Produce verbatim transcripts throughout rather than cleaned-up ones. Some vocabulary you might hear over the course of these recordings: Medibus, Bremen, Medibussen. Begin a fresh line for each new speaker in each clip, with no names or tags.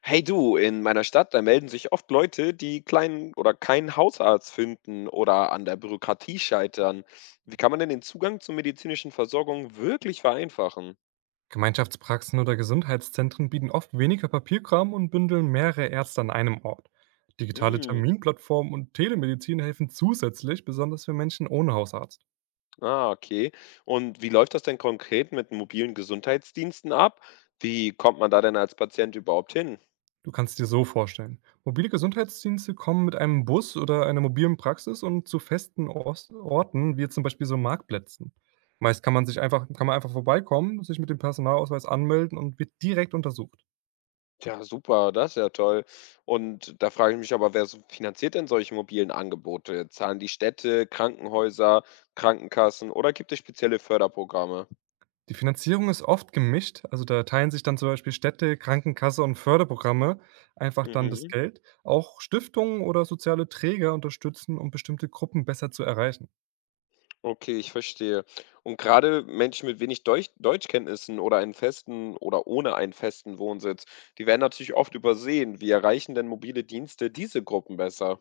Hey du, in meiner Stadt, da melden sich oft Leute, die kleinen oder keinen Hausarzt finden oder an der Bürokratie scheitern. Wie kann man denn den Zugang zur medizinischen Versorgung wirklich vereinfachen?
Gemeinschaftspraxen oder Gesundheitszentren bieten oft weniger Papierkram und bündeln mehrere Ärzte an einem Ort. Digitale
Hm,
Terminplattformen und Telemedizin helfen zusätzlich, besonders für Menschen ohne Hausarzt.
ah, okay. Und wie läuft das denn konkret mit mobilen Gesundheitsdiensten ab? Wie kommt man da denn als Patient überhaupt hin?
Du kannst dir so vorstellen. Mobile Gesundheitsdienste kommen mit einem Bus oder einer mobilen Praxis und zu festen Ors- Orten, wie zum Beispiel so Marktplätzen. Meist kann man sich einfach, kann man einfach vorbeikommen, sich mit dem Personalausweis anmelden und wird direkt untersucht.
Ja, super, das ist ja toll. Und da frage ich mich aber, wer so- finanziert denn solche mobilen Angebote? Zahlen die Städte, Krankenhäuser, Krankenkassen oder gibt es spezielle Förderprogramme?
Die Finanzierung ist oft gemischt, also da teilen sich dann zum Beispiel Städte, Krankenkasse und Förderprogramme einfach dann das
Mhm.
Geld. Auch Stiftungen oder soziale Träger unterstützen, um bestimmte Gruppen besser zu erreichen.
Okay, ich verstehe. Und gerade Menschen mit wenig Deuch Deutschkenntnissen oder einen festen oder ohne einen festen Wohnsitz, die werden natürlich oft übersehen. Wie erreichen denn mobile Dienste diese Gruppen besser?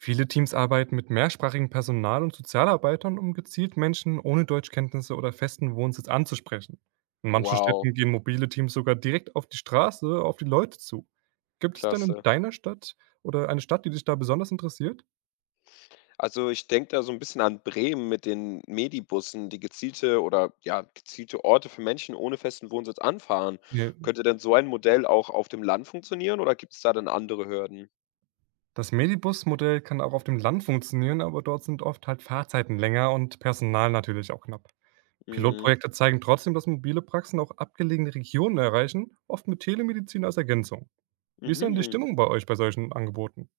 Viele Teams arbeiten mit mehrsprachigem Personal und Sozialarbeitern, um gezielt Menschen ohne Deutschkenntnisse oder festen Wohnsitz anzusprechen. In manchen
Wow,
Städten gehen mobile Teams sogar direkt auf die Straße, auf die Leute zu. Gibt es denn in
klasse.
deiner Stadt oder eine Stadt, die dich da besonders interessiert?
Also, ich denke da so ein bisschen an Bremen mit den Medibussen, die gezielte oder ja, gezielte Orte für Menschen ohne festen Wohnsitz anfahren.
Nee.
Könnte denn so ein Modell auch auf dem Land funktionieren oder gibt es da dann andere Hürden?
Das Medibus-Modell kann auch auf dem Land funktionieren, aber dort sind oft halt Fahrzeiten länger und Personal natürlich auch knapp.
Mhm.
Pilotprojekte zeigen trotzdem, dass mobile Praxen auch abgelegene Regionen erreichen, oft mit Telemedizin als Ergänzung. Wie ist denn die
Mhm.
Stimmung bei euch bei solchen Angeboten?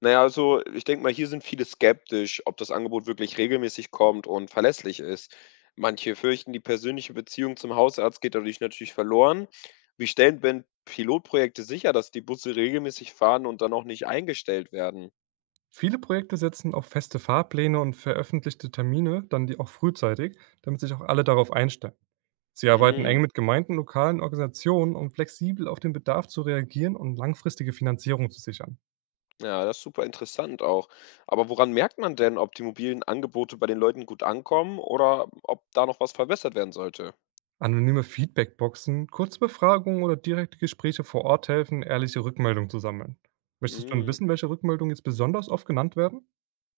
Na ja, also, ich denke mal, hier sind viele skeptisch, ob das Angebot wirklich regelmäßig kommt und verlässlich ist. Manche fürchten, die persönliche Beziehung zum Hausarzt geht dadurch natürlich verloren. Wie stellen denn Pilotprojekte sicher, dass die Busse regelmäßig fahren und dann auch nicht eingestellt werden?
Viele Projekte setzen auf feste Fahrpläne und veröffentlichte Termine, dann die auch frühzeitig, damit sich auch alle darauf einstellen. Sie arbeiten eng
Hm,
mit Gemeinden, lokalen Organisationen, um flexibel auf den Bedarf zu reagieren und langfristige Finanzierung zu sichern.
ja, das ist super interessant auch. Aber woran merkt man denn, ob die mobilen Angebote bei den Leuten gut ankommen oder ob da noch was verbessert werden sollte?
Anonyme Feedbackboxen, kurze Befragungen oder direkte Gespräche vor Ort helfen, ehrliche Rückmeldungen zu sammeln. Möchtest du denn
Hm.
wissen, welche Rückmeldungen jetzt besonders oft genannt werden?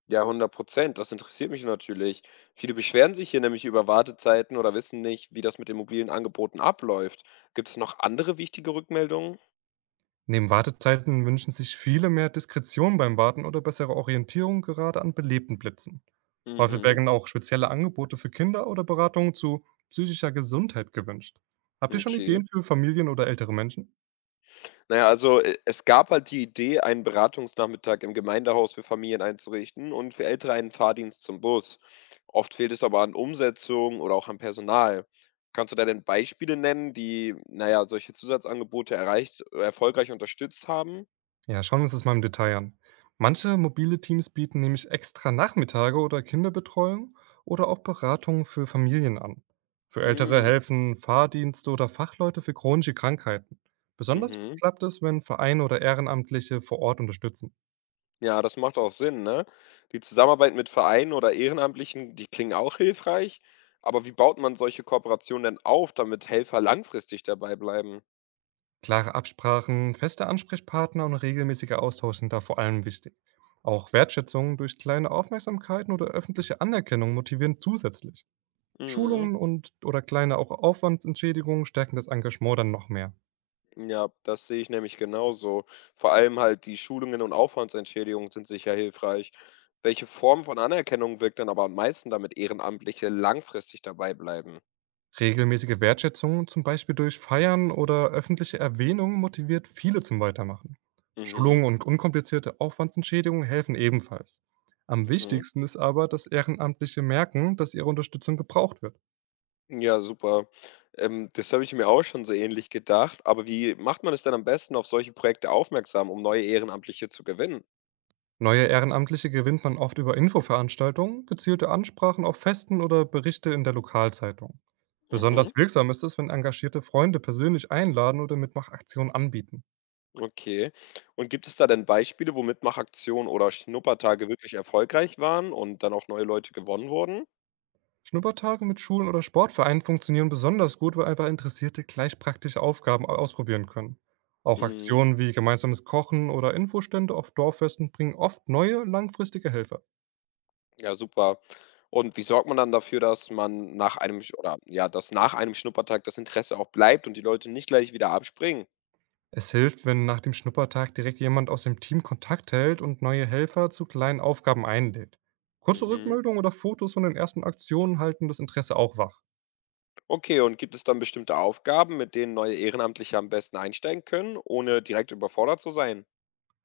Ja, hundert Prozent. Das interessiert mich natürlich. Viele beschweren sich hier nämlich über Wartezeiten oder wissen nicht, wie das mit den mobilen Angeboten abläuft. Gibt es noch andere wichtige Rückmeldungen?
Neben Wartezeiten wünschen sich viele mehr Diskretion beim Warten oder bessere Orientierung gerade an belebten Plätzen. Häufig
Mhm,
werden auch spezielle Angebote für Kinder oder Beratungen zu psychischer Gesundheit gewünscht. Habt ihr schon
okay.
Ideen für Familien oder ältere Menschen?
Na ja, also, e es gab halt die Idee, einen Beratungsnachmittag im Gemeindehaus für Familien einzurichten und für Ältere einen Fahrdienst zum Bus. Oft fehlt es aber an Umsetzung oder auch an Personal. Kannst du da denn Beispiele nennen, die, na ja, solche Zusatzangebote erreicht äh, erfolgreich unterstützt haben?
Ja, schauen wir uns das mal im Detail an. Manche mobile Teams bieten nämlich extra Nachmittage oder Kinderbetreuung oder auch Beratungen für Familien an. Für Ältere
Hm,
helfen Fahrdienste oder Fachleute für chronische Krankheiten. Besonders gut
mhm.
klappt es, wenn Vereine oder Ehrenamtliche vor Ort unterstützen.
Ja, das macht auch Sinn, ne? Die Zusammenarbeit mit Vereinen oder Ehrenamtlichen, die klingen auch hilfreich. Aber wie baut man solche Kooperationen denn auf, damit Helfer langfristig dabei bleiben?
Klare Absprachen, feste Ansprechpartner und regelmäßiger Austausch sind da vor allem wichtig. Auch Wertschätzung durch kleine Aufmerksamkeiten oder öffentliche Anerkennung motivieren zusätzlich. Schulungen
Mhm.
und oder kleine auch Aufwandsentschädigungen stärken das Engagement dann noch mehr.
Ja, das sehe ich nämlich genauso. Vor allem halt die Schulungen und Aufwandsentschädigungen sind sicher hilfreich. Welche Form von Anerkennung wirkt denn aber am meisten, damit Ehrenamtliche langfristig dabei bleiben?
Regelmäßige Wertschätzung, zum Beispiel durch Feiern oder öffentliche Erwähnung, motiviert viele zum Weitermachen.
Mhm.
Schulungen und unkomplizierte Aufwandsentschädigungen helfen ebenfalls. Am
Mhm.
wichtigsten ist aber, dass Ehrenamtliche merken, dass ihre Unterstützung gebraucht wird.
Ja, super. Ähm, das habe ich mir auch schon so ähnlich gedacht. Aber wie macht man es denn am besten auf solche Projekte aufmerksam, um neue Ehrenamtliche zu gewinnen?
Neue Ehrenamtliche gewinnt man oft über Infoveranstaltungen, gezielte Ansprachen auf Festen oder Berichte in der Lokalzeitung.
Mhm,
Besonders wirksam ist es, wenn engagierte Freunde persönlich einladen oder Mitmachaktionen anbieten.
okay. Und gibt es da denn Beispiele, wo Mitmachaktionen oder Schnuppertage wirklich erfolgreich waren und dann auch neue Leute gewonnen wurden?
Schnuppertage mit Schulen oder Sportvereinen funktionieren besonders gut, weil einfach Interessierte gleich praktische Aufgaben au- ausprobieren können. Auch
Mhm,
Aktionen wie gemeinsames Kochen oder Infostände auf Dorffesten bringen oft neue, langfristige Helfer.
ja, super. Und wie sorgt man dann dafür, dass man nach einem Sch- oder ja, dass nach einem Schnuppertag das Interesse auch bleibt und die Leute nicht gleich wieder abspringen?
Es hilft, wenn nach dem Schnuppertag direkt jemand aus dem Team Kontakt hält und neue Helfer zu kleinen Aufgaben einlädt. Kurze
Mhm.
Rückmeldungen oder Fotos von den ersten Aktionen halten das Interesse auch wach.
Okay, und gibt es dann bestimmte Aufgaben, mit denen neue Ehrenamtliche am besten einsteigen können, ohne direkt überfordert zu sein?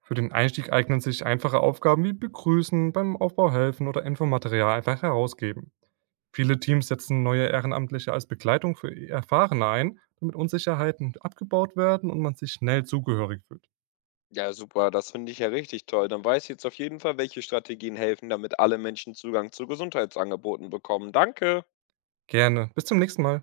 Für den Einstieg eignen sich einfache Aufgaben wie Begrüßen, beim Aufbau helfen oder Infomaterial einfach herausgeben. Viele Teams setzen neue Ehrenamtliche als Begleitung für Erfahrene ein, damit Unsicherheiten abgebaut werden und man sich schnell zugehörig fühlt.
Ja, super, das finde ich ja richtig toll. Dann weiß ich jetzt auf jeden Fall, welche Strategien helfen, damit alle Menschen Zugang zu Gesundheitsangeboten bekommen. Danke.
Gerne. Bis zum nächsten Mal.